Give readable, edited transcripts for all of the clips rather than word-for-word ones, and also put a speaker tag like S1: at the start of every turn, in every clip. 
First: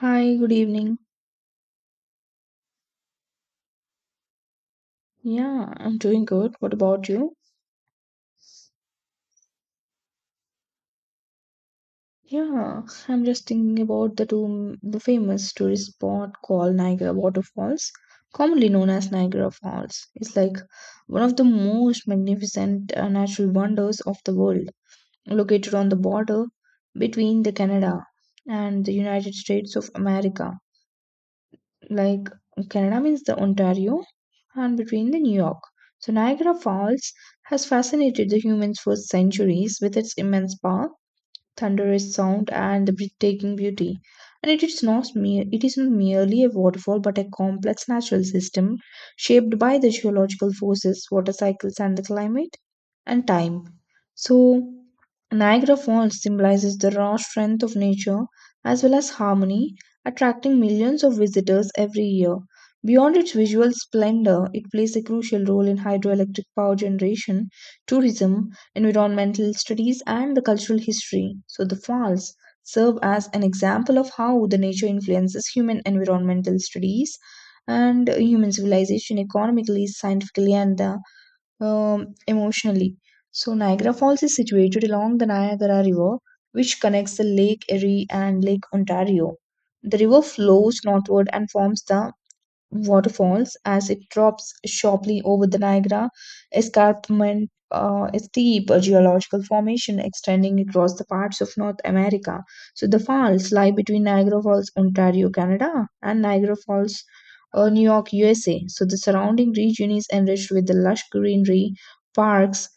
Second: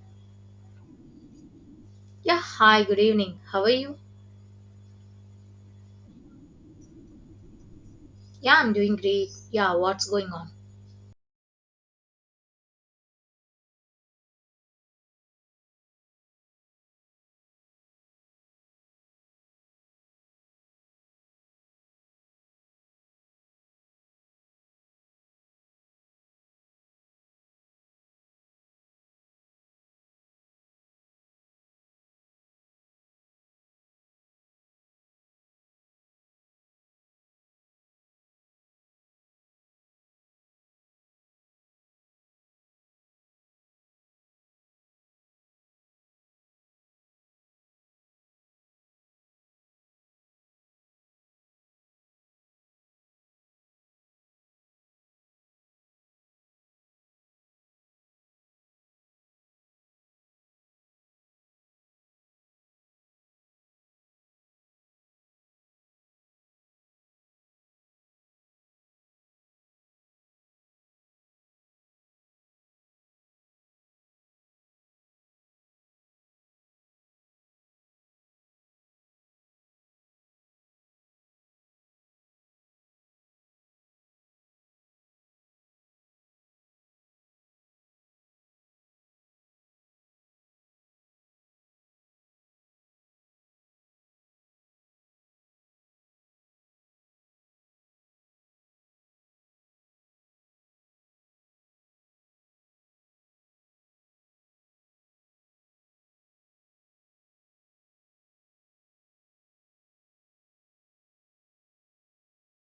S1: Hi, good evening.
S2: Yeah, hi, good evening. How are you?
S1: Yeah, I'm doing good. What about you?
S2: Yeah, I'm doing great. Yeah, what's going on?
S1: Yeah, I'm just thinking about the famous tourist spot called Niagara Waterfalls, commonly known as Niagara Falls. It's like one of the most magnificent natural wonders of the world, located on the border between the Canada and the United States of America. Like Canada means the Ontario and between the New York. So Niagara Falls has fascinated the humans for centuries with its immense park, thunderous sound and the breathtaking beauty. And it is not merely a waterfall, but a complex natural system shaped by the geological forces, water cycles, and the climate and time. So, Niagara Falls symbolizes the raw strength of nature as well as harmony, attracting millions of visitors every year. Beyond its visual splendor, it plays a crucial role in hydroelectric power generation, tourism, environmental studies, and the cultural history. So the falls serve as an example of how the nature influences human environmental studies and human civilization economically, scientifically, and um, emotionally. So Niagara Falls is situated along the Niagara River, which connects the Lake Erie and Lake Ontario. The river flows northward and forms the waterfalls as it drops sharply over the Niagara Escarpment, a steep geological formation extending across the parts of North America. So the falls lie between Niagara Falls, Ontario, Canada, and Niagara Falls, New York, USA. So the surrounding region is enriched with the lush greenery, parks,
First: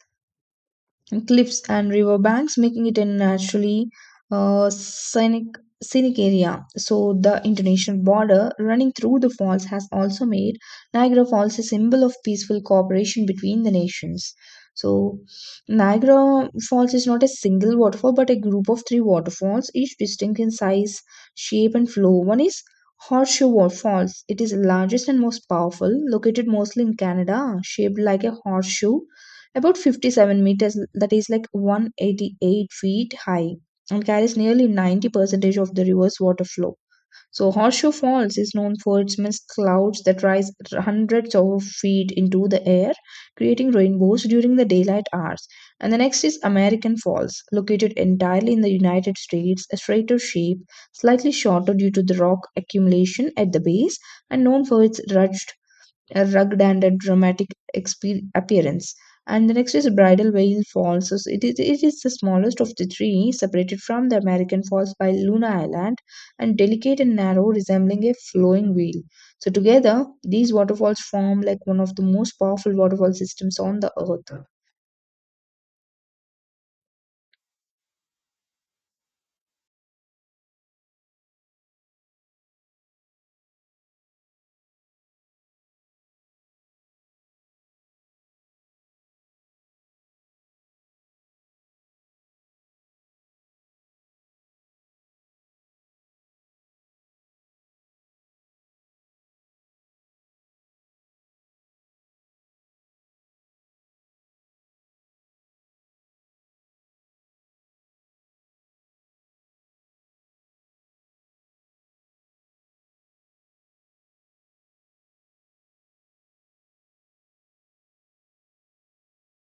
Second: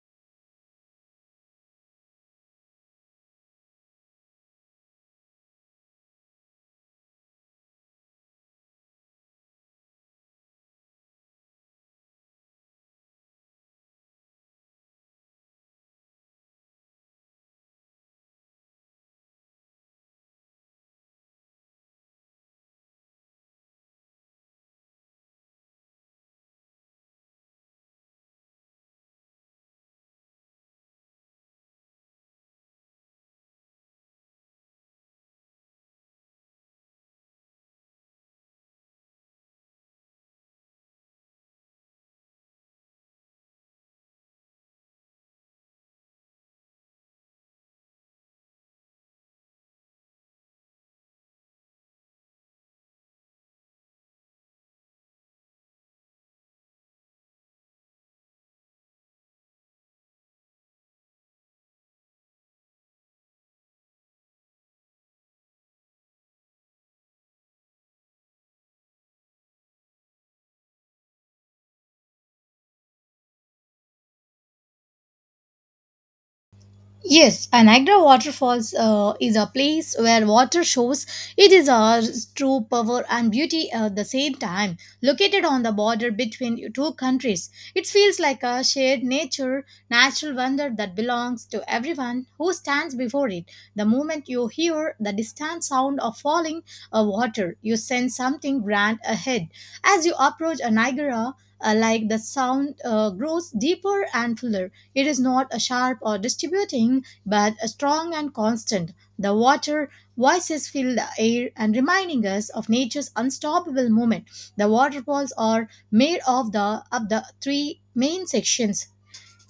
S1: and cliffs and river banks, making it a naturally uh, scenic, scenic area. So, the international border running through the falls has also made Niagara Falls a symbol of peaceful cooperation between the nations. So, Niagara Falls is not a single waterfall but a group of three waterfalls, each distinct in size, shape, and flow. One is Falls. It is largest and most powerful, located mostly in Canada, shaped like a horseshoe about 57 meters, that is like 188 feet high, and carries nearly 90 percentage of the river's water flow. So Horseshoe Falls is known for its mist clouds that rise hundreds of feet into the air, creating rainbows during the daylight hours. And the next is American Falls, located entirely in the United States, a straighter shape, slightly shorter due to the rock accumulation at the base, and known for its rugged and a dramatic appearance. And the next is Bridal Veil Falls. So it is the smallest of the three, separated from the American Falls by Luna Island, and delicate and narrow, resembling a flowing veil. So together, these waterfalls form like one of the most powerful waterfall systems on the earth.
S2: Yes, Niagara Waterfalls is a place where water shows it is our true power and beauty at the same time. Located on the border between two countries, it feels like a shared nature, natural wonder that belongs to everyone who stands before it. The moment you hear the distant sound of falling water, you sense something grand ahead. As you approach a Niagara, like the sound grows deeper and fuller, it is not a sharp or distributing, but a strong and constant. The water voices fill the air and reminding us of nature's unstoppable movement. The waterfalls are made of the three main sections,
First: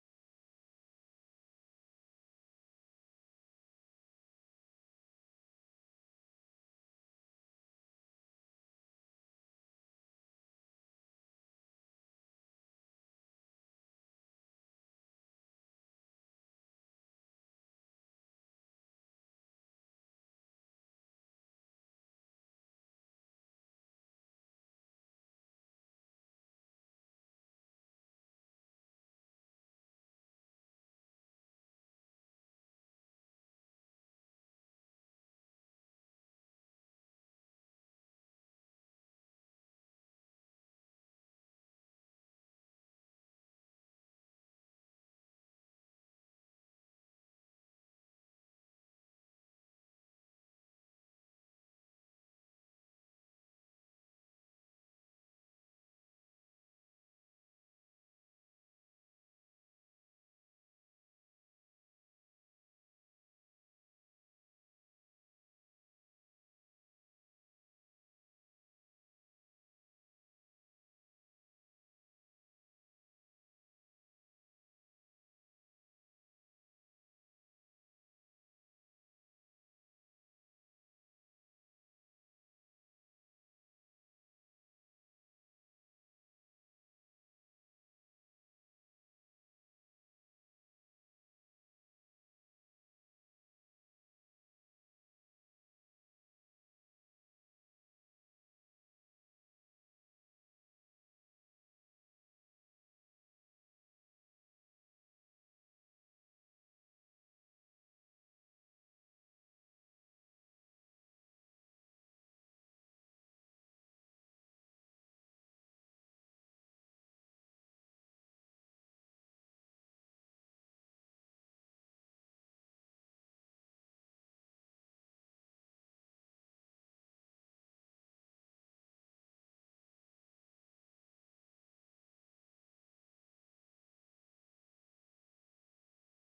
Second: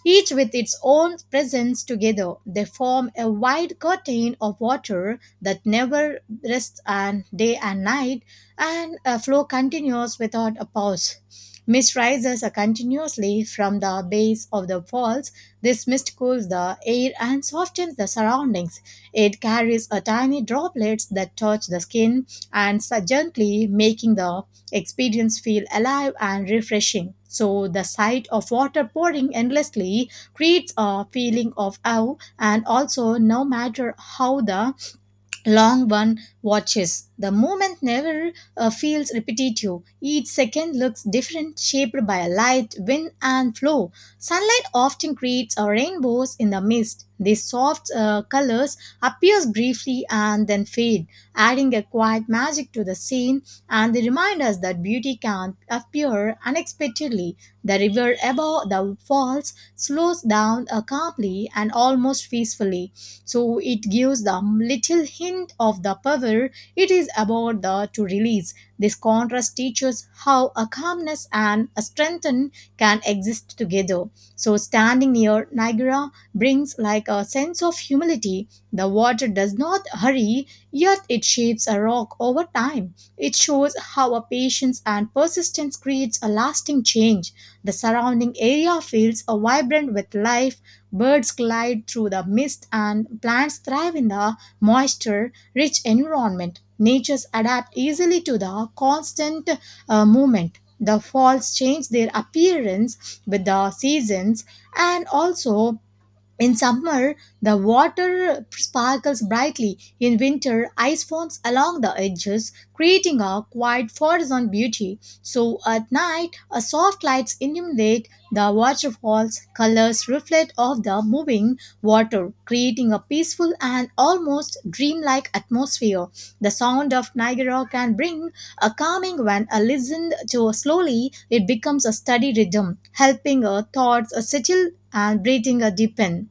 S2: each with its own presence. Together, they form a wide curtain of water that never rests, and day and night, and a flow continues without a pause. Mist rises continuously from the base of the falls. This mist cools the air and softens the surroundings. It carries a tiny droplets that touch the skin and so gently, making the experience feel alive and refreshing. So the sight of water pouring endlessly creates a feeling of awe, and also no matter how the long one watches. The moment never feels repetitive. Each second looks different, shaped by light, wind, and flow. Sunlight often creates a rainbows in the mist. These soft colors appears briefly and then fade, adding a quiet magic to the scene. And they remind us that beauty can appear unexpectedly. The river above the falls slows down calmly and almost peacefully, so it gives them little hint of the power it is about the, to release. This contrast teaches how a calmness and a strength can exist together. So standing near Niagara brings like a sense of humility. The water does not hurry, yet it shapes a rock over time. It shows how a patience and persistence creates a lasting change. The surrounding area feels a vibrant with life. Birds glide through the mist and plants thrive in the moisture rich environment. Natures adapt easily to the constant movement. The falls change their appearance with the seasons, and also in summer, the water sparkles brightly. In winter, ice forms along the edges, creating a quiet forest beauty. So at night, a soft lights illuminate the waterfalls. Colors reflect off the moving water, creating a peaceful and almost dreamlike atmosphere. The sound of Niagara can bring a calming when a listened to slowly. It becomes a steady rhythm, helping our thoughts settle and breathing a deepen.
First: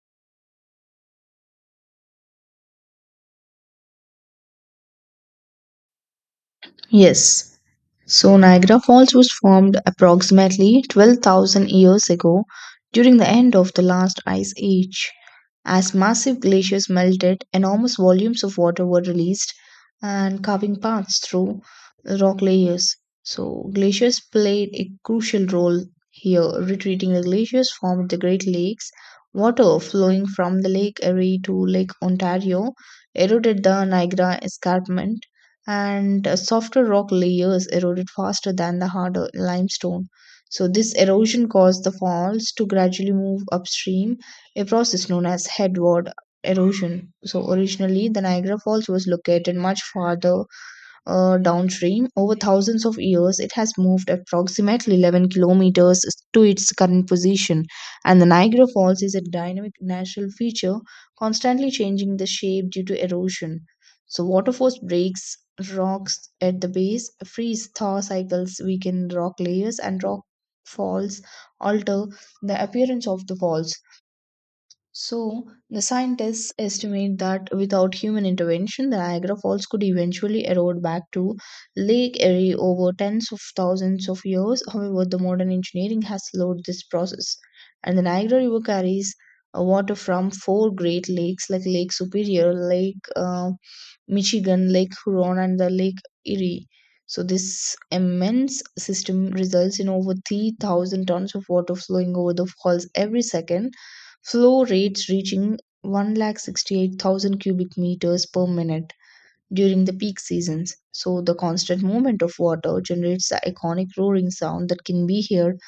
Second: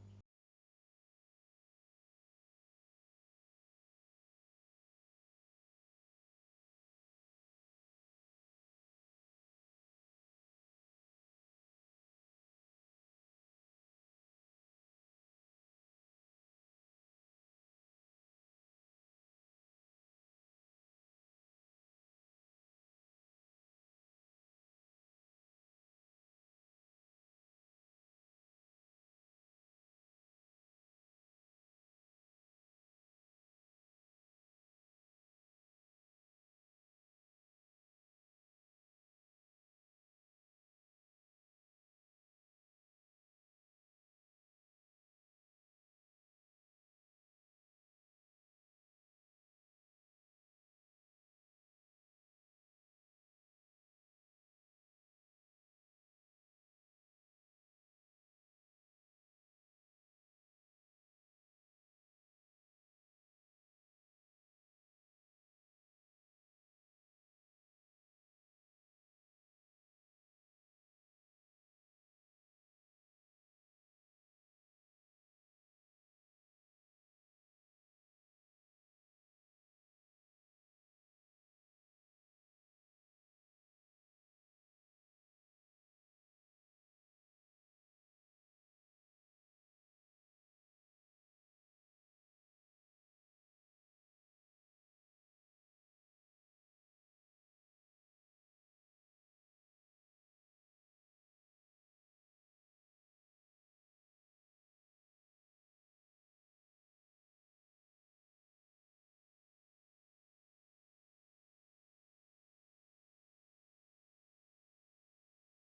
S1: Yes. So Niagara Falls was formed approximately 12,000 years ago during the end of the last ice age. As massive glaciers melted, enormous volumes of water were released and carving paths through rock layers. So glaciers played a crucial role here. Retreating, the glaciers formed the Great Lakes. Water flowing from the Lake Erie to Lake Ontario eroded the Niagara Escarpment, and softer rock layers eroded faster than the harder limestone. So, this erosion caused the falls to gradually move upstream, a process known as headward erosion. So, originally, the Niagara Falls was located much farther downstream. Over thousands of years, it has moved approximately 11 kilometers to its current position, and the Niagara Falls is a dynamic natural feature, constantly changing the shape due to erosion. So, water force breaks rocks at the base, freeze thaw cycles weaken rock layers, and rock falls alter the appearance of the falls. So, the scientists estimate that without human intervention, the Niagara Falls could eventually erode back to Lake Erie over tens of thousands of years. However, the modern engineering has slowed this process, and the Niagara River carries water from four great lakes like Lake Superior, Lake Michigan, Lake Huron, and the Lake Erie. So, this immense system results in over 3,000 tons of water flowing over the falls every second. Flow rates reaching 168,000 cubic meters per minute during the peak seasons. So, the constant movement of water generates the iconic roaring sound that can be heard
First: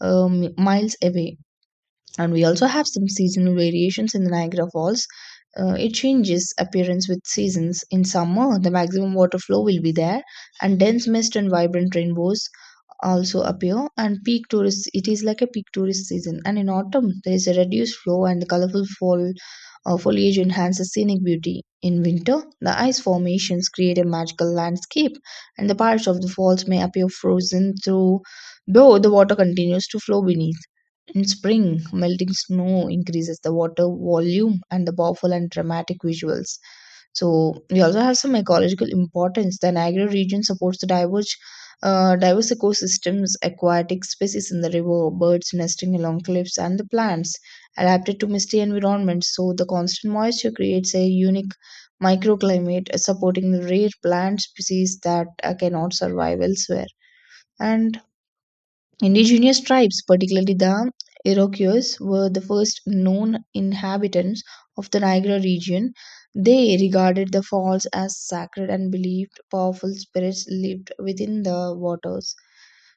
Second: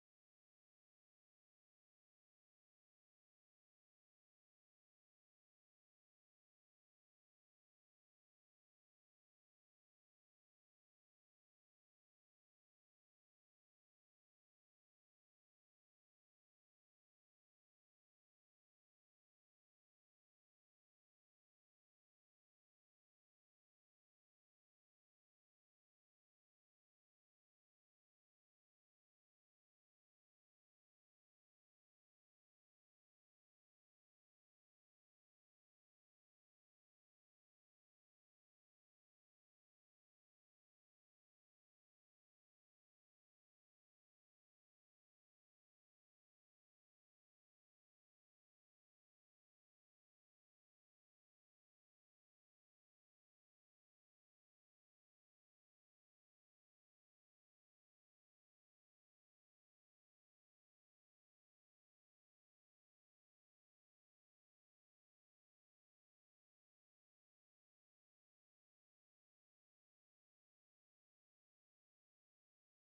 S1: miles away. And we also have some seasonal variations in the Niagara Falls. It changes appearance with seasons. In summer, the maximum water flow will be there, and dense mist and vibrant rainbows also appear. And peak tourist, it is like a peak tourist season. And in autumn, there is a reduced flow, and the colorful fall foliage enhances scenic beauty. In winter, the ice formations create a magical landscape, and the parts of the falls may appear frozen through, though the water continues to flow beneath. In spring, melting snow increases the water volume and the powerful and dramatic visuals. So we also have some ecological importance. The Niagara region supports the diverse ecosystems, aquatic species in the river, birds nesting along cliffs, and the plants adapted to misty environments. So the constant moisture creates a unique microclimate, supporting the rare plant species that cannot survive elsewhere. And indigenous tribes, particularly the Iroquois, were the first known inhabitants of the Niagara region. They regarded the falls as sacred and believed powerful spirits lived within the waters.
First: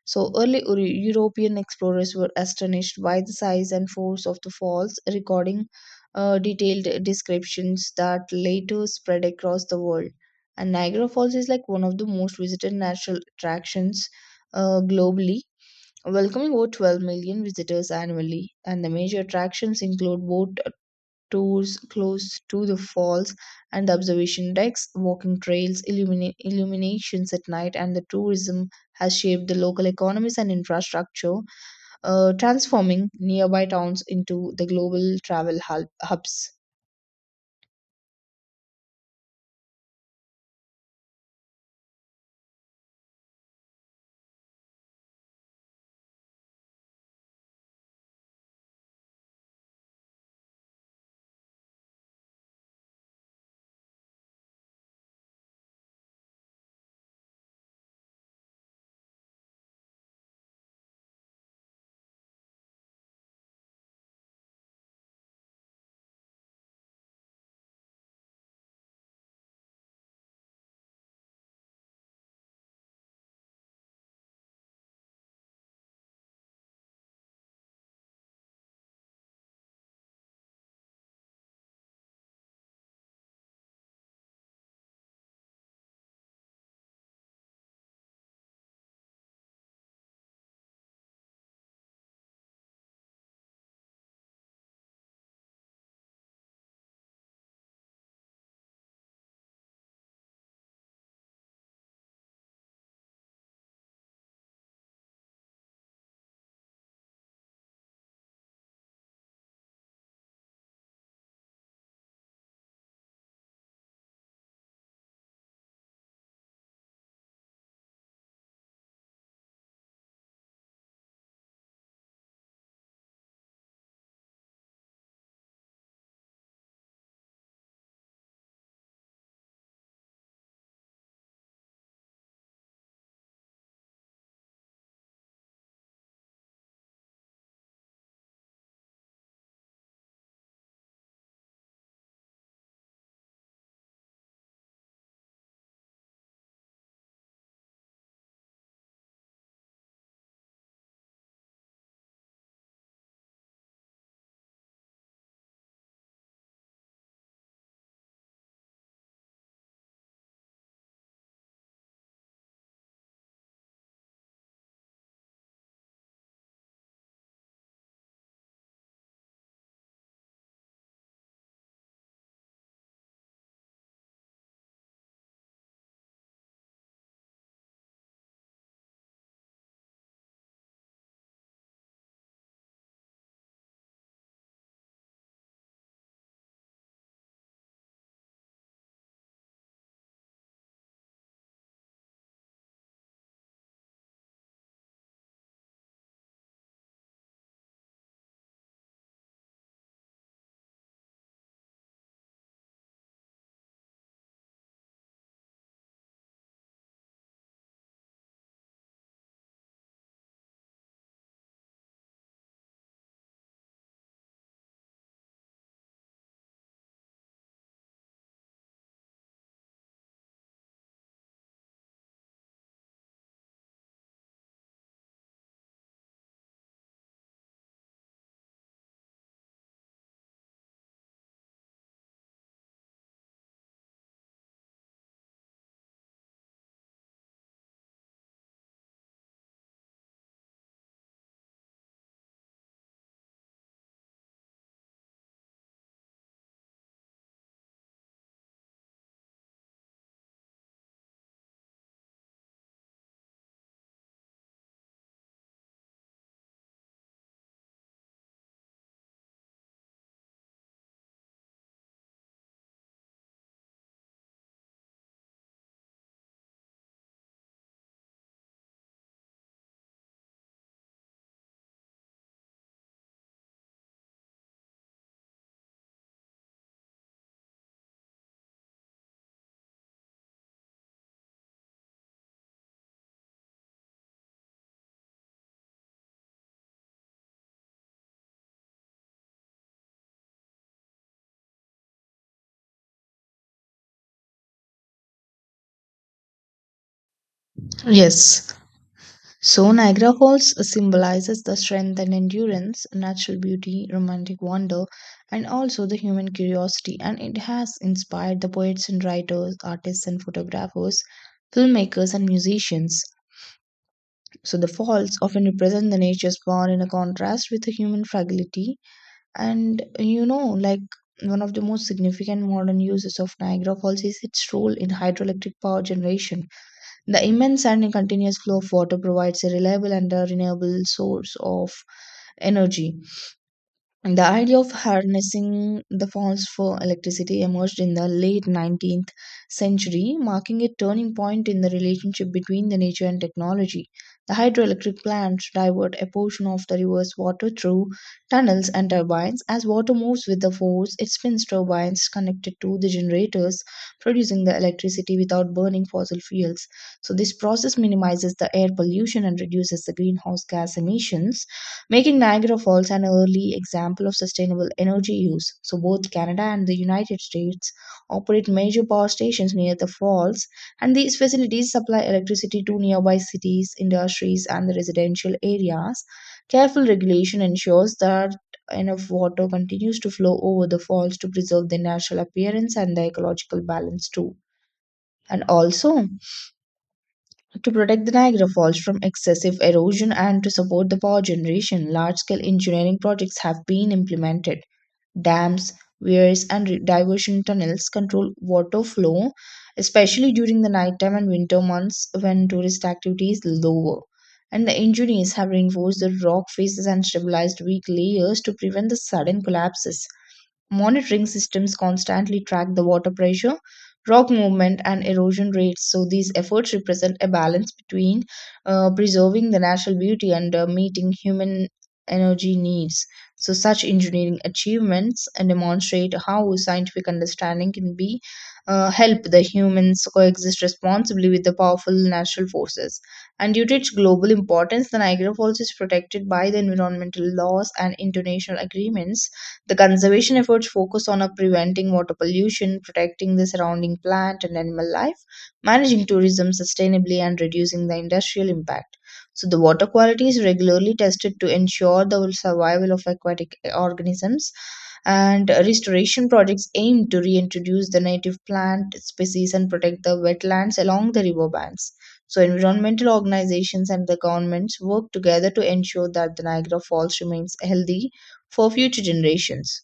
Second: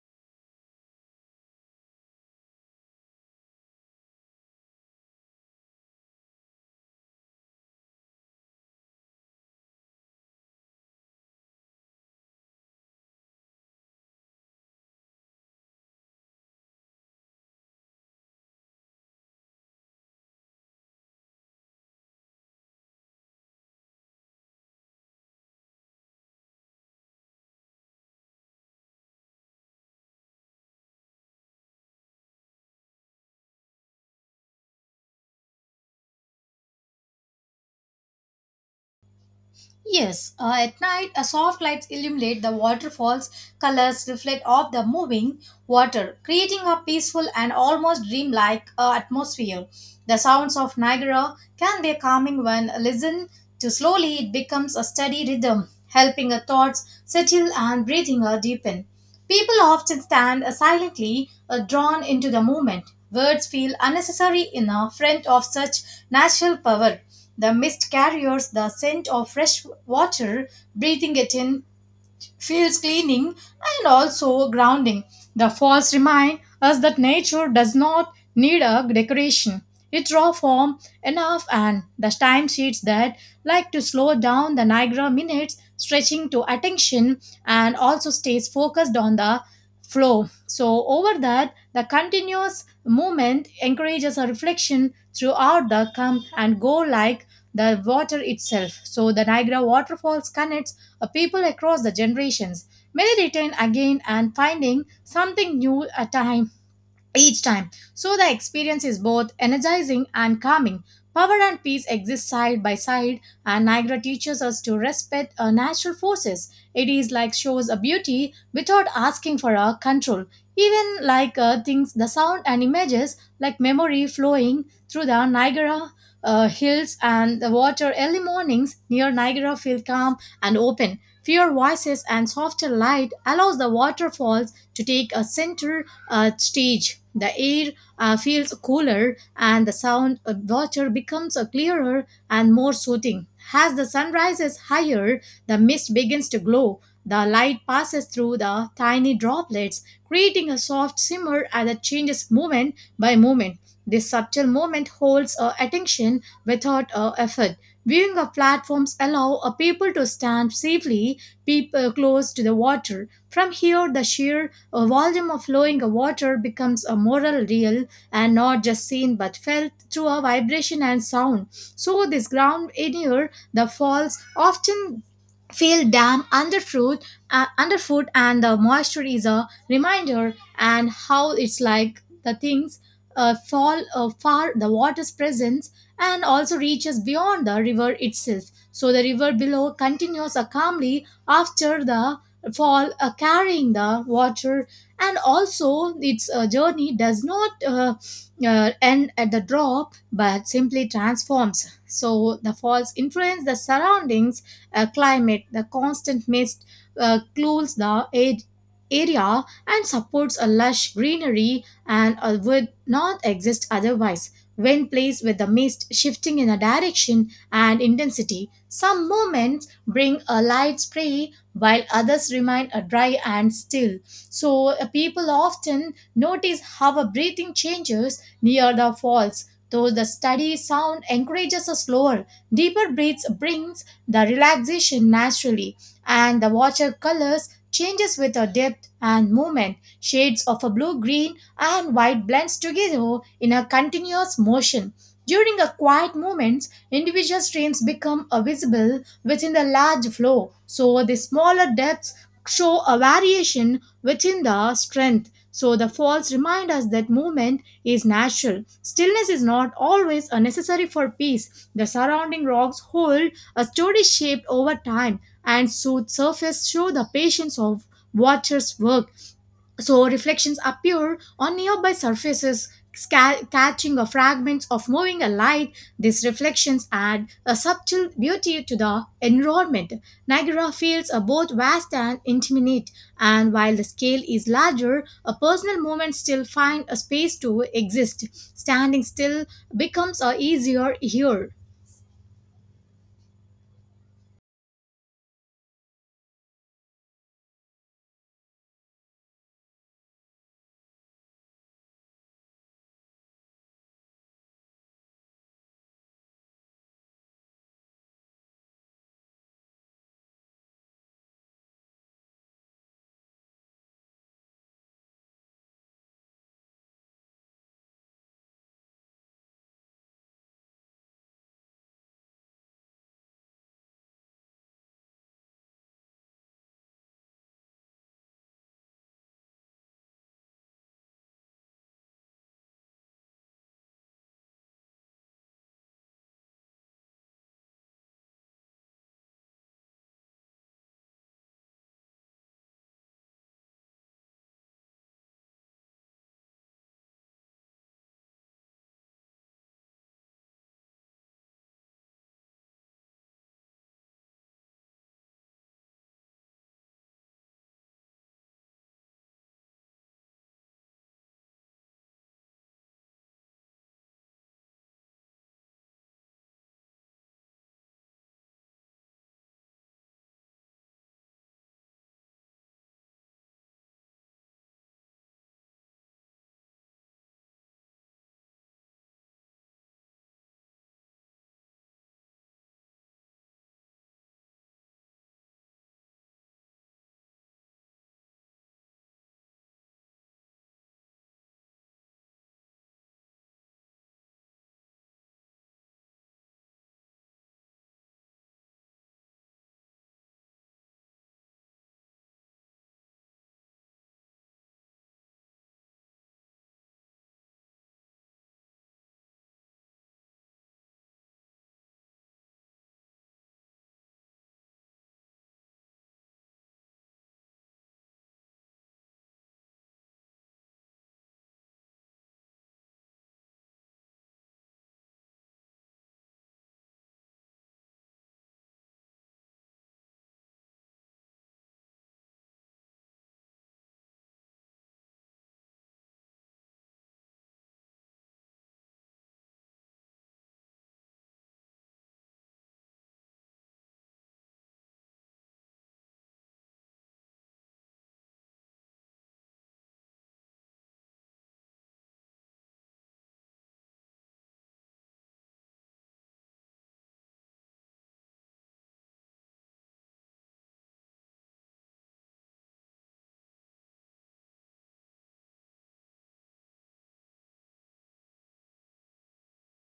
S1: So, early European explorers were astonished by the size and force of the falls, recording detailed descriptions that later spread across the world. And Niagara Falls is like one of the most visited natural attractions globally, welcoming over 12 million visitors annually, and the major attractions include boat tours close to the falls and the observation decks, walking trails, illuminations at night, and the tourism has shaped the local economies and infrastructure, transforming nearby towns into the global travel hubs.
S2: Yes, at night, a soft lights illuminate the waterfall's colors reflect off the moving water, creating a peaceful and almost dreamlike atmosphere. The sounds of Niagara can be calming when listened to slowly, it becomes a steady rhythm, helping our thoughts settle and breathing deepen. People often stand silently, drawn into the moment. Words feel unnecessary in front of such natural power. The mist carries the scent of fresh water, breathing it in, feels cleaning, and also grounding. The falls remind us that nature does not need a decoration. Its raw form enough and the timesheets that like to slow down the Niagara minutes, stretching to attention and also stays focused on the flow. So over that, the continuous movement encourages a reflection throughout the come and go like the water itself. So the Niagara waterfalls connect a people across the generations. Many return again and finding something new a time each time. So the experience is both energizing and calming. Power and peace exist side by side, and Niagara teaches us to respect our natural forces. It is like shows a beauty without asking for our control. Even like things, the sound and images, like memory flowing through the Niagara hills and the water. Early mornings near Niagara feel calm and open. Fewer voices and softer light allows the waterfalls to take a center stage. The air feels cooler and the sound of water becomes clearer and more soothing. As the sun rises higher, the mist begins to glow. The light passes through the tiny droplets, creating a soft shimmer that changes moment by moment. This subtle movement holds our attention without effort. Viewing of platforms allow a people to stand safely, people close to the water. From here, the sheer a volume of flowing water becomes a moral real, and not just seen but felt through a vibration and sound. So this ground in air, the falls often feel damp underfoot, underfoot, and the moisture is a reminder and how it's like the things fall far the water's presence and also reaches beyond the river itself. So the river below continues calmly after the fall, carrying the water, and also its journey does not end at the drop but simply transforms. So the falls influence the surroundings climate, the constant mist cools the air area and supports a lush greenery and would not exist otherwise. When placed with the mist shifting in a direction and intensity, some moments bring a light spray while others remain a dry and still. So people often notice how a breathing changes near the falls. Though the steady sound encourages a slower, deeper breaths brings the relaxation naturally, and the watercolors changes with a depth and movement. Shades of a blue, green and white blends together in a continuous motion. During a quiet moments, individual streams become visible within the large flow. So the smaller depths show a variation within the strength. So the falls remind us that movement is natural. Stillness is not always a necessary for peace. The surrounding rocks hold a story shaped over time and should surface through the patience of Waters' work. So reflections appear on nearby surfaces, catching a fragments of moving a light. These reflections add a subtle beauty to the environment. Niagara feels are both vast and intimate, and while the scale is larger, a personal movement still finds a space to exist. Standing still becomes a easier here.
S1: Yes. So Niagara Falls symbolizes the strength and endurance, natural beauty, romantic wonder, and also the human curiosity. And it has inspired the poets and writers, artists and photographers, filmmakers and musicians. So the falls often represent the nature's power in a contrast with the human fragility. And you know, like one of the most significant modern uses of Niagara Falls is its role in hydroelectric power generation. The immense and continuous flow of water provides a reliable and a renewable source of energy. The idea of harnessing the falls for electricity emerged in the late 19th century, marking a turning point in the relationship between the nature and technology. The hydroelectric plants divert a portion of the river's water through tunnels and turbines. As water moves with the force, it spins turbines connected to the generators, producing the electricity without burning fossil fuels. So, this process minimizes the air pollution and reduces the greenhouse gas emissions, making Niagara Falls an early example of sustainable energy use. So, both Canada and the United States operate major power stations near the falls, and these facilities supply electricity to nearby cities, industries, and the residential areas. Careful regulation ensures that enough water continues to flow over the falls to preserve their natural appearance and the ecological balance too. And also, to protect the Niagara Falls from excessive erosion and to support the power generation, large scale engineering projects have been implemented. Dams, weirs, and diversion tunnels control water flow, especially during the nighttime and winter months when tourist activity is lower. And the engineers have reinforced the rock faces and stabilized weak layers to prevent the sudden collapses. Monitoring systems constantly track the water pressure, rock movement, and erosion rates. So, these efforts represent a balance between preserving the natural beauty and meeting human energy needs. So, such engineering achievements demonstrate how scientific understanding can be help the humans coexist responsibly with the powerful natural forces. And due to its global importance, the Niagara Falls is protected by the environmental laws and international agreements. The conservation efforts focus on preventing water pollution, protecting the surrounding plant and animal life, managing tourism sustainably, and reducing the industrial impact. So, the water quality is regularly tested to ensure the survival of aquatic organisms. And restoration projects aim to reintroduce the native plant species and protect the wetlands along the riverbanks. So, environmental organizations and the governments work together to ensure that the Niagara Falls remains healthy for future generations.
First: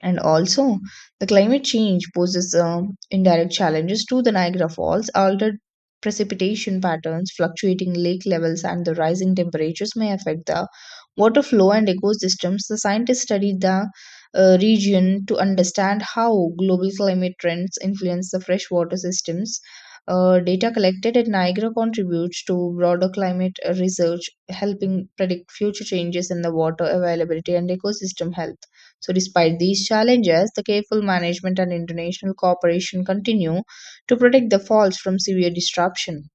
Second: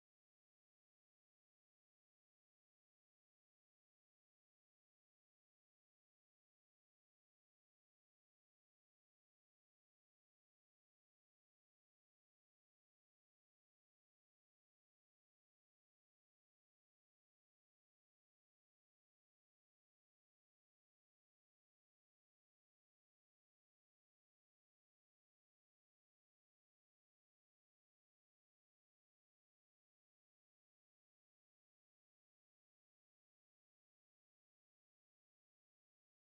S1: And also, the climate change poses indirect challenges to the Niagara Falls. Altered precipitation patterns, fluctuating lake levels, and the rising temperatures may affect the water flow and ecosystems. The scientists studied the region to understand how global climate trends influence the freshwater systems. Data collected at Niagara contributes to broader climate research, helping predict future changes in the water availability and ecosystem health. So, despite these challenges, the careful management and international cooperation continue to protect the falls from severe disruption.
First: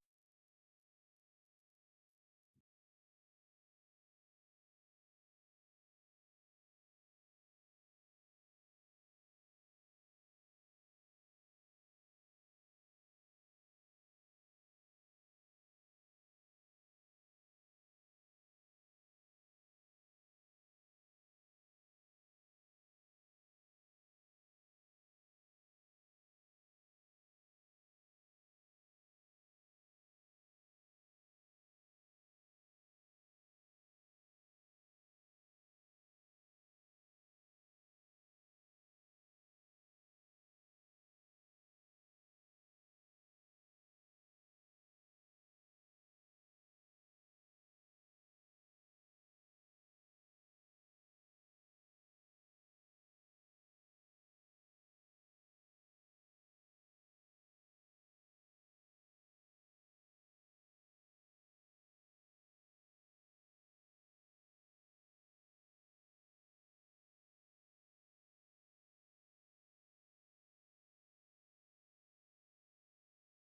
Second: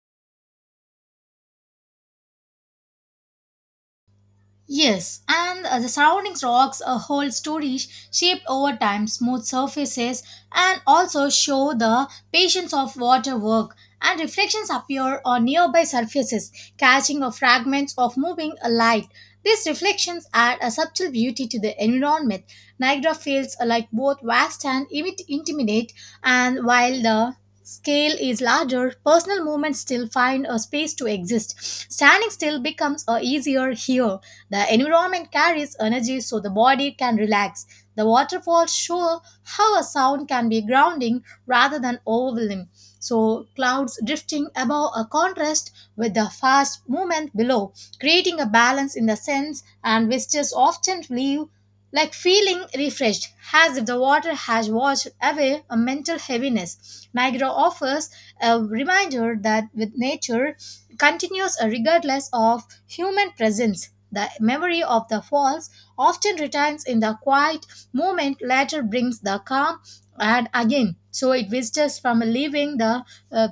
S2: Yes, and the surrounding rocks hold stories shaped over time, smooth surfaces, and also show the patience of water work. And reflections appear on nearby surfaces, catching of fragments of moving a light. These reflections add a subtle beauty to the environment. Niagara feels like both vast and intimidate, and while the scale is larger, personal movements still find a space to exist. Standing still becomes easier here. The environment carries energy so the body can relax. The waterfalls show how a sound can be grounding rather than overwhelming. So, clouds drifting above a contrast with the fast movement below, creating a balance in the sense, and visitors often leave like feeling refreshed, as if the water has washed away a mental heaviness. Niagara offers a reminder that with nature continues regardless of human presence. The memory of the falls often returns in the quiet moment, later brings the calm, and again, so it visitors from leaving the uh,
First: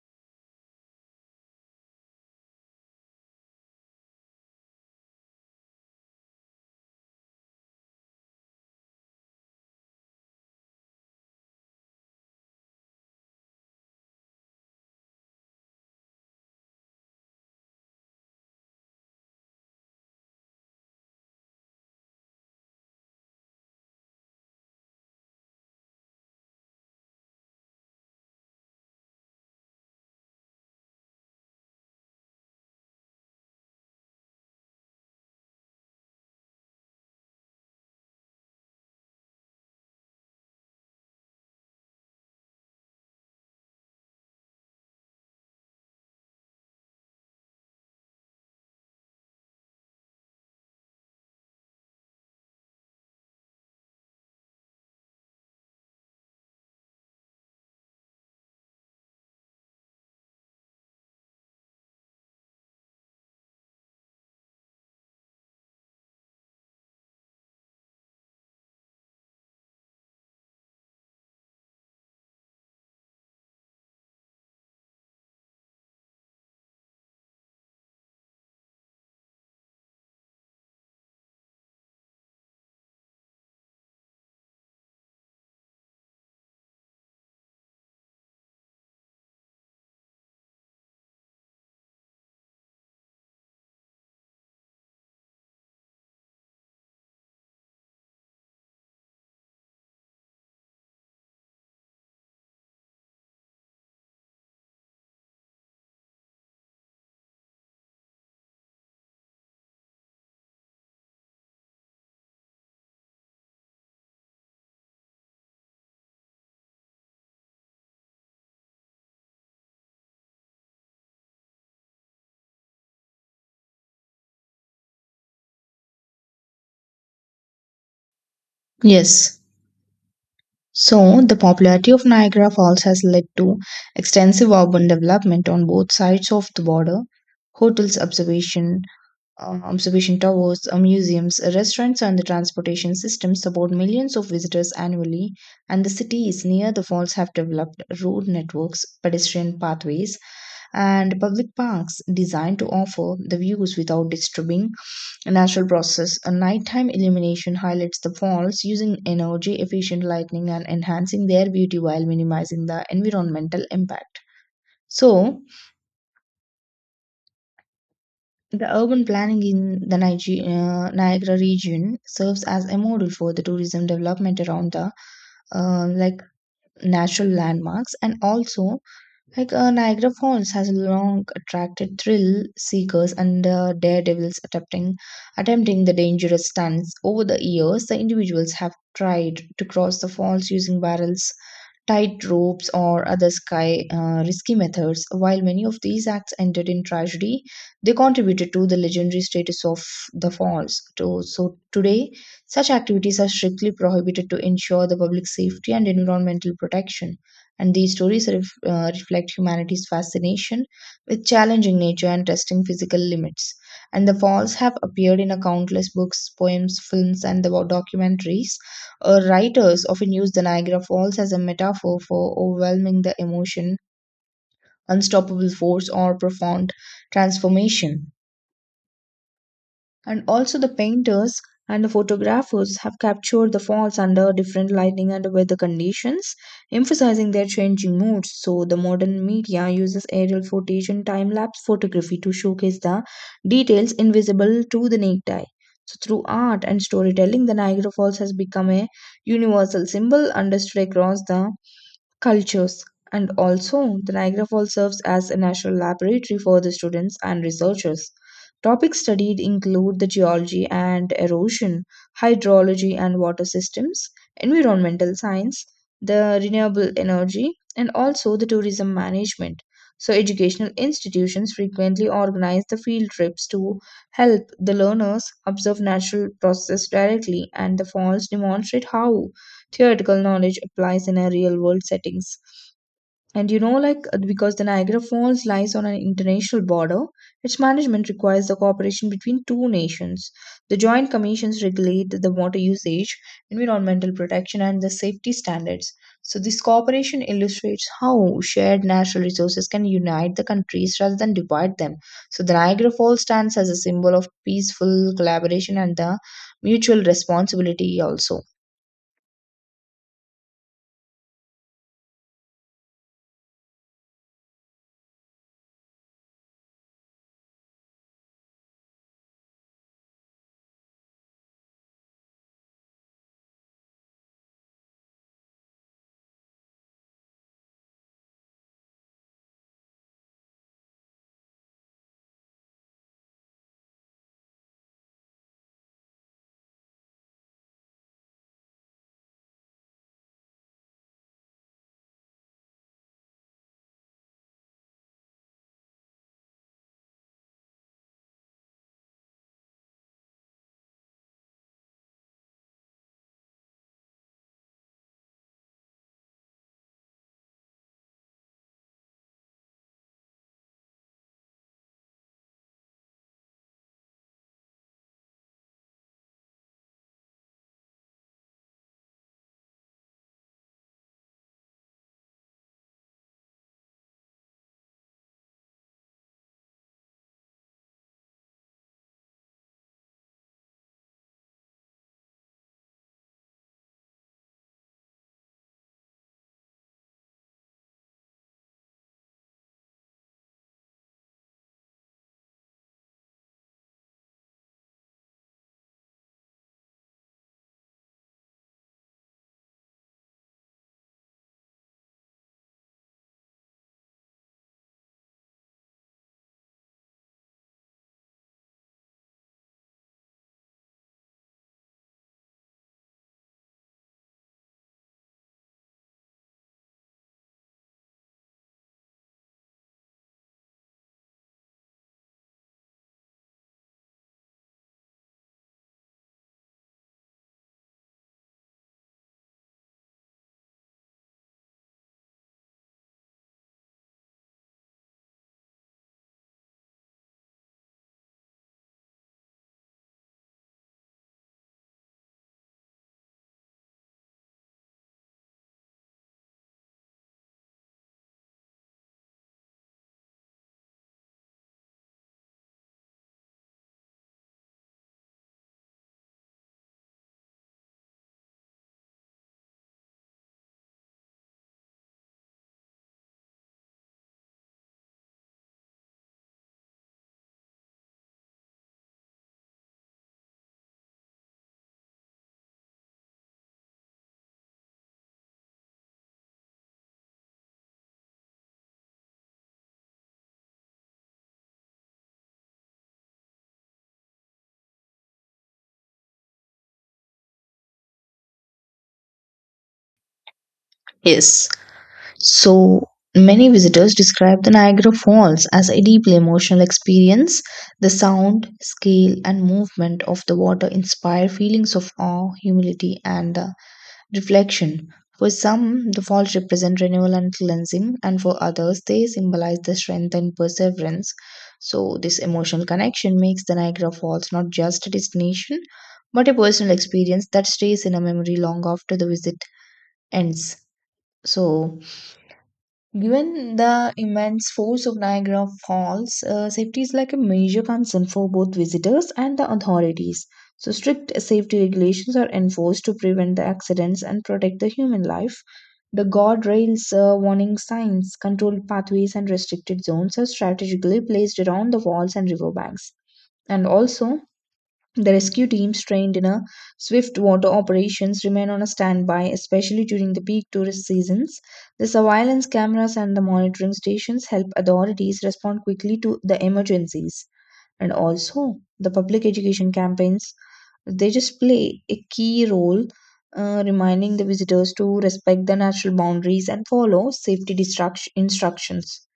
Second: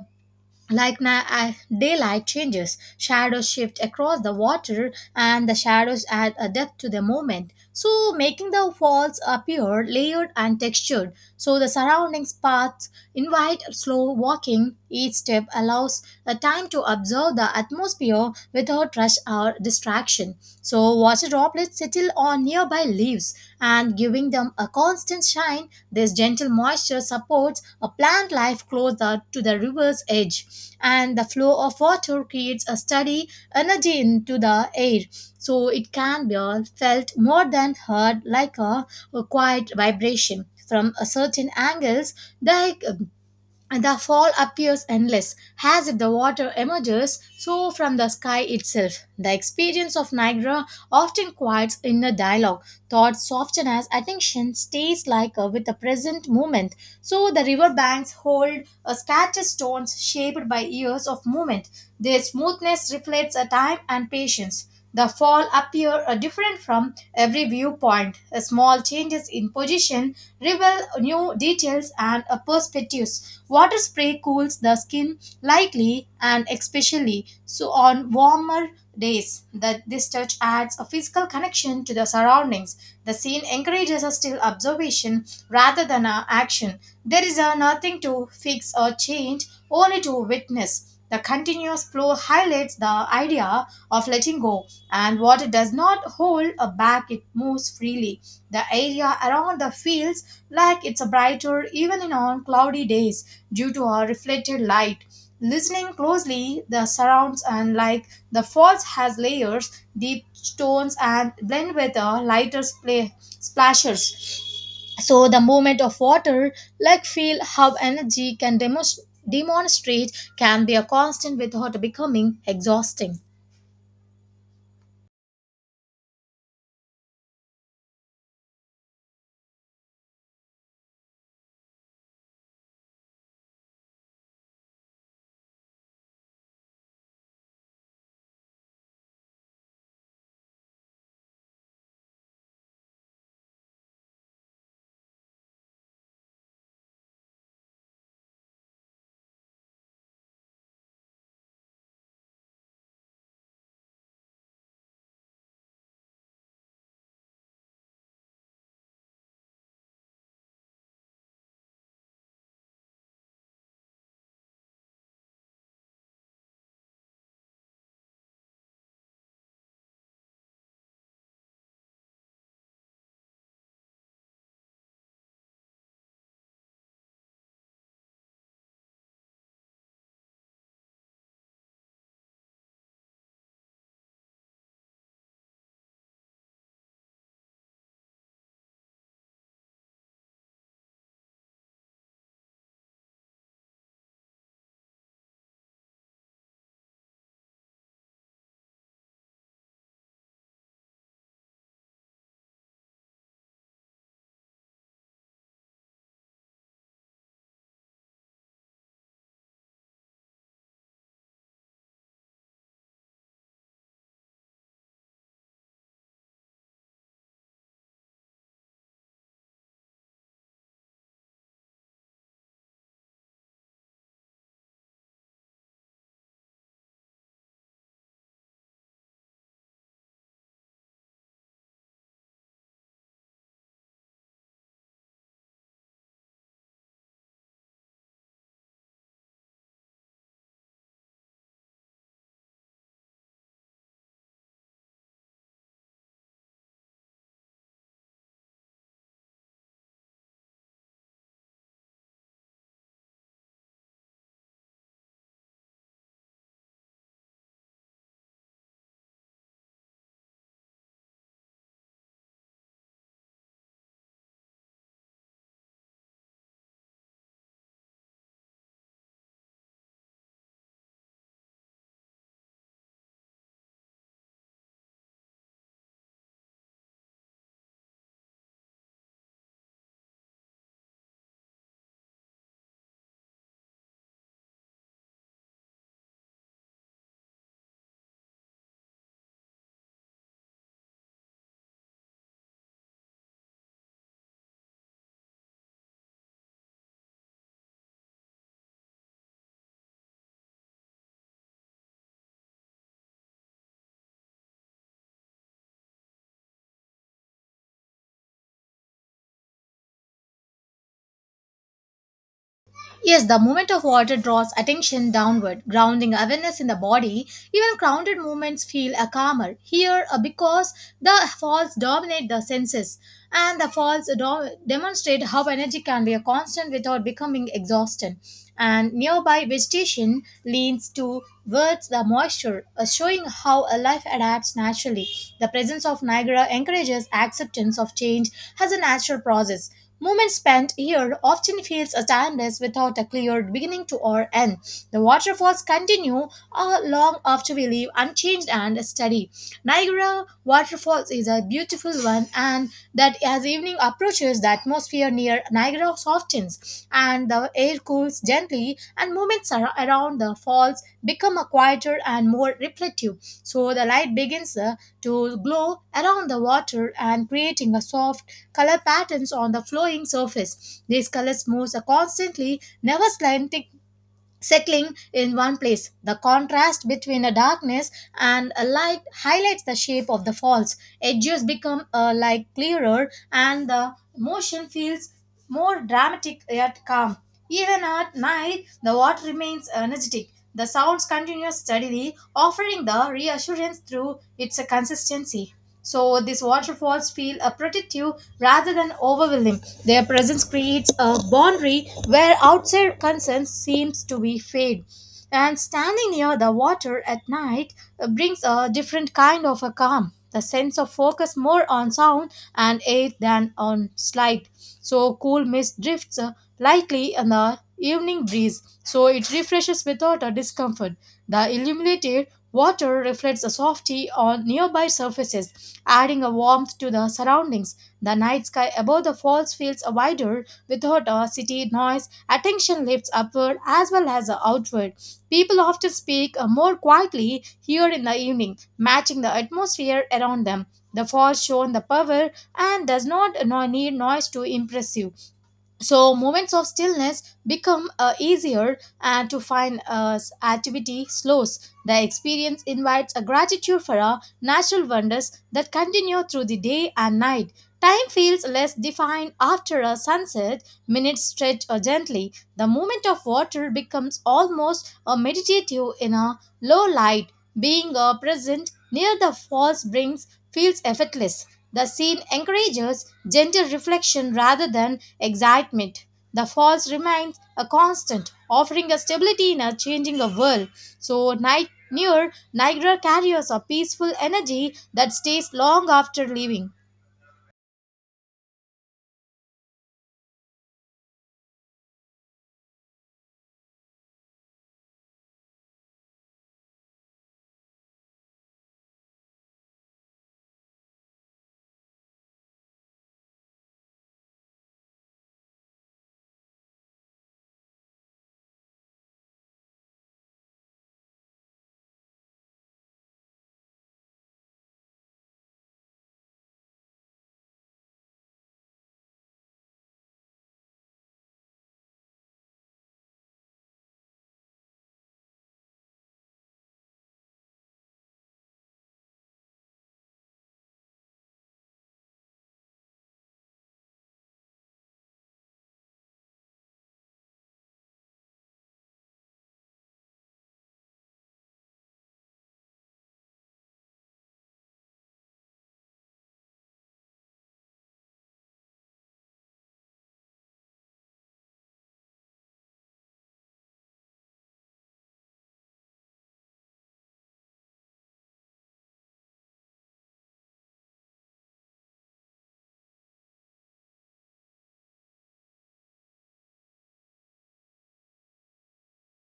S2: like daylight changes. Shadows shift across the water, and the shadows add a depth to the moment, so making the falls appear layered and textured. So the surrounding paths invite slow walking. Each step allows a time to observe the atmosphere without rush or distraction. So water droplets settle on nearby leaves and giving them a constant shine. This gentle moisture supports a plant life closer to the river's edge, and the flow of water creates a steady energy into the air, so it can be all felt more than heard, like a quiet vibration. From a certain angles, the the fall appears endless, as if the water emerges so from the sky itself. The experience of Niagara often quiets inner dialogue. Thoughts soften as attention stays like with the present moment. So the river banks hold a scattered stones shaped by years of movement. Their smoothness reflects a time and patience. The fall appear different from every viewpoint. A small changes in position reveal new details and perspectives. Water spray cools the skin lightly and especially so on warmer days. That this touch adds a physical connection to the surroundings. The scene encourages a still observation rather than a action. There is a nothing to fix or change, only to witness. The continuous flow highlights the idea of letting go, and water does not hold a back, it moves freely. The area around the field like it's a brighter even in on cloudy days due to our reflected light. Listening closely the surrounds, and like the falls has layers, deep stones and blend with a lighter splashes. So the movement of water, like feel how energy can demonstrate, can be a constant without becoming exhausting.
S1: Yes. So, the popularity of Niagara Falls has led to extensive urban development on both sides of the border. Hotels, observation, observation towers, museums, restaurants, and the transportation system support millions of visitors annually. And the cities near the falls have developed road networks, pedestrian pathways, and public parks designed to offer the views without disturbing natural process. A nighttime illumination highlights the falls using energy efficient lighting and enhancing their beauty while minimizing the environmental impact. So, the urban planning in the Niagara region serves as a model for the tourism development around the uh, like natural landmarks and also like Niagara Falls has long attracted thrill seekers and daredevils attempting the dangerous stunts. Over the years, the individuals have tried to cross the falls using barrels, tight ropes, or other risky methods. While many of these acts ended in tragedy, they contributed to the legendary status of the falls. So today, such activities are strictly prohibited to ensure the public safety and environmental protection. And these stories reflect humanity's fascination with challenging nature and testing physical limits, and the falls have appeared in a countless books, poems, films, and the documentaries. Writers often use the Niagara Falls as a metaphor for overwhelming the emotion, unstoppable force, or profound transformation. And also, the painters and the photographers have captured the falls under different lighting and weather conditions, emphasizing their changing moods. So, the modern media uses aerial footage and time lapse photography to showcase the details invisible to the naked eye. So, through art and storytelling, the Niagara Falls has become a universal symbol understood across the cultures. And also, the Niagara Falls serves as a national laboratory for the students and researchers. Topics studied include the geology and erosion, hydrology and water systems, environmental science, the renewable energy, and also the tourism management. So, educational institutions frequently organize the field trips to help the learners observe natural processes directly, and the falls demonstrate how theoretical knowledge applies in a real world settings. And you know, because the Niagara Falls lies on an international border, its management requires the cooperation between two nations. The joint commissions regulate the water usage, environmental protection, and the safety standards. So, this cooperation illustrates how shared natural resources can unite the countries rather than divide them. So, the Niagara Falls stands as a symbol of peaceful collaboration and the mutual responsibility, also.
S2: Yes, the movement of water draws attention downward, grounding awareness in the body. Even grounded movements feel a calmer here because the falls dominate the senses, and the falls demonstrate how energy can be a constant without becoming exhausted. And nearby vegetation leans towards the moisture, showing how a life adapts naturally. The presence of Niagara encourages acceptance of change as a natural process. Movement spent here often feels timeless without a clear beginning to or end. The waterfalls continue long after we leave unchanged and steady. Niagara Waterfalls is a beautiful one, and that as evening approaches, the atmosphere near Niagara softens and the air cools gently, and moments around the falls become a quieter and more reflective. So the light begins to glow around the water and creating a soft color patterns on the flowing surface. These colors moves constantly, never slanting, settling in one place. The contrast between a darkness and a light highlights the shape of the falls. Edges become like clearer, and the motion feels more dramatic yet calm. Even at night, the water remains energetic. The sounds continue steadily, offering the reassurance through its consistency. So these waterfalls feel protective rather than overwhelming. Their presence creates a boundary where outside concerns seems to be fade. And standing near the water at night brings a different kind of a calm. The sense of focus more on sound and air than on slide. So cool mist drifts lightly in the evening breeze. So it refreshes without a discomfort. The illuminated water reflects a softy on nearby surfaces, adding a warmth to the surroundings. The night sky above the falls feels wider without a city noise. Attention lifts upward as well as outward. People often speak more quietly here in the evening, matching the atmosphere around them. The fall shown the power and does not need noise to impress you. So moments of stillness become easier and to find as activity slows. The experience invites a gratitude for our natural wonders that continue through the day and night. Time feels less defined after a sunset. Minutes stretch gently. The movement of water becomes almost a meditative in a low light, being a present near the falls brings feels effortless. The scene encourages gentle reflection rather than excitement. The falls remains a constant, offering a stability in a changing of world. So night near Niagara carries a peaceful energy that stays long after leaving.
S1: Yes, so many visitors describe the Niagara Falls as a deeply emotional experience. The sound, scale, and movement of the water inspire feelings of awe, humility, and reflection. For some, the falls represent renewal and cleansing, and for others, they symbolize the strength and perseverance. So, this emotional connection makes the Niagara Falls not just a destination, but a personal experience that stays in a memory long after the visit ends. So, given the immense force of Niagara Falls, safety is like a major concern for both visitors and the authorities. So, strict safety regulations are enforced to prevent the accidents and protect the human life. The guardrails, warning signs, controlled pathways, and restricted zones are strategically placed around the walls and riverbanks. And also, the rescue teams trained in a swift water operations remain on a standby, especially during the peak tourist seasons. The surveillance cameras and the monitoring stations help authorities respond quickly to the emergencies. And also, the public education campaigns, they just play a key role, reminding the visitors to respect the natural boundaries and follow safety instructions.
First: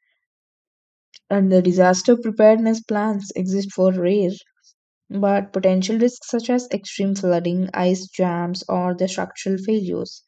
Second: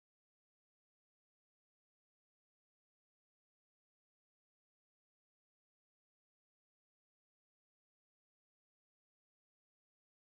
S1: And the disaster preparedness plans exist for rare but potential risks such as extreme flooding, ice jams, or the structural failures.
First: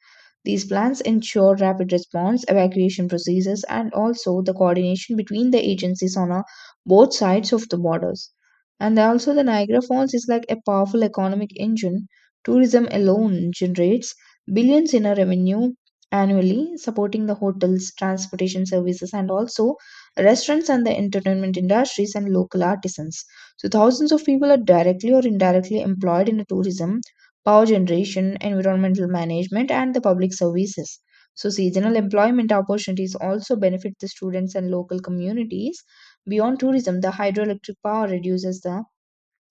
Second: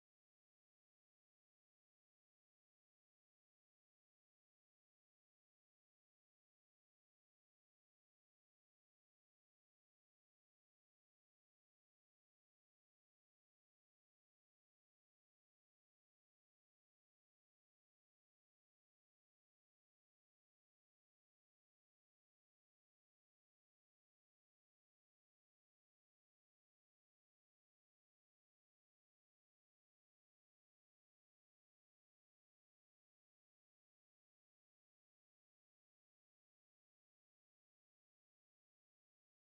S1: These plans ensure rapid response, evacuation procedures, and also the coordination between the agencies on a, both sides of the borders. And also, the Niagara Falls is like a powerful economic engine. Tourism alone generates billions in a revenue annually, supporting the hotels, transportation services, and also restaurants and the entertainment industries and local artisans. So thousands of people are directly or indirectly employed in the tourism, power generation, environmental management, and the public services. So seasonal employment opportunities also benefit the students and local communities. Beyond tourism, the hydroelectric power reduces the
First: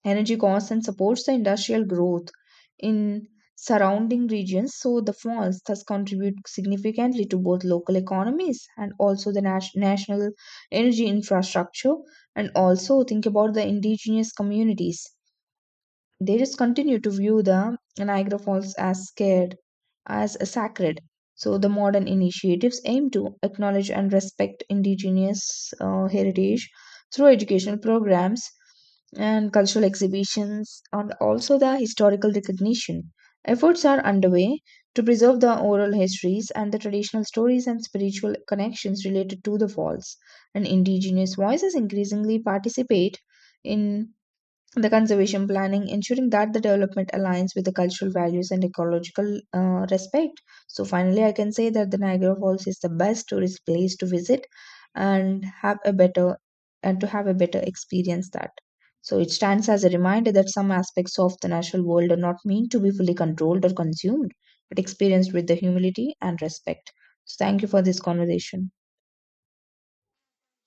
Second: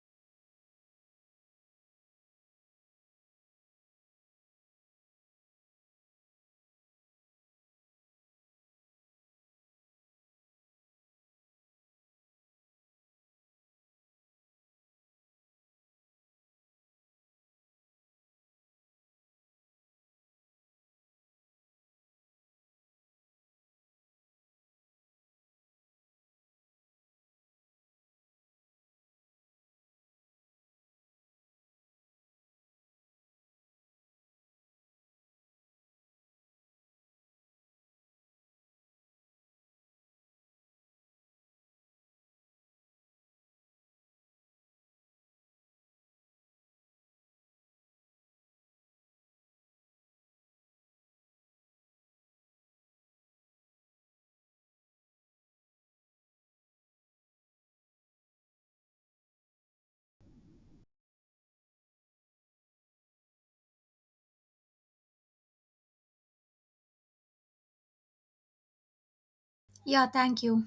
S1: energy costs and supports the industrial growth in surrounding regions. So the falls thus contribute significantly to both local economies and also the national energy infrastructure. And also think about the indigenous communities. They just continue to view the Niagara Falls as scared, as sacred. So the modern initiatives aim to acknowledge and respect indigenous heritage through educational programs and cultural exhibitions and also the historical recognition. Efforts are underway to preserve the oral histories and the traditional stories and spiritual connections related to the falls. And indigenous voices increasingly participate in the conservation planning, ensuring that the development aligns with the cultural values and ecological respect. So finally, I can say that the Niagara Falls is the best tourist place to visit and have a better and to have a better experience that. So it stands as a reminder that some aspects of the natural world are not meant to be fully controlled or consumed, but experienced with the humility and respect. So thank you for this conversation.
S2: Yeah, thank you.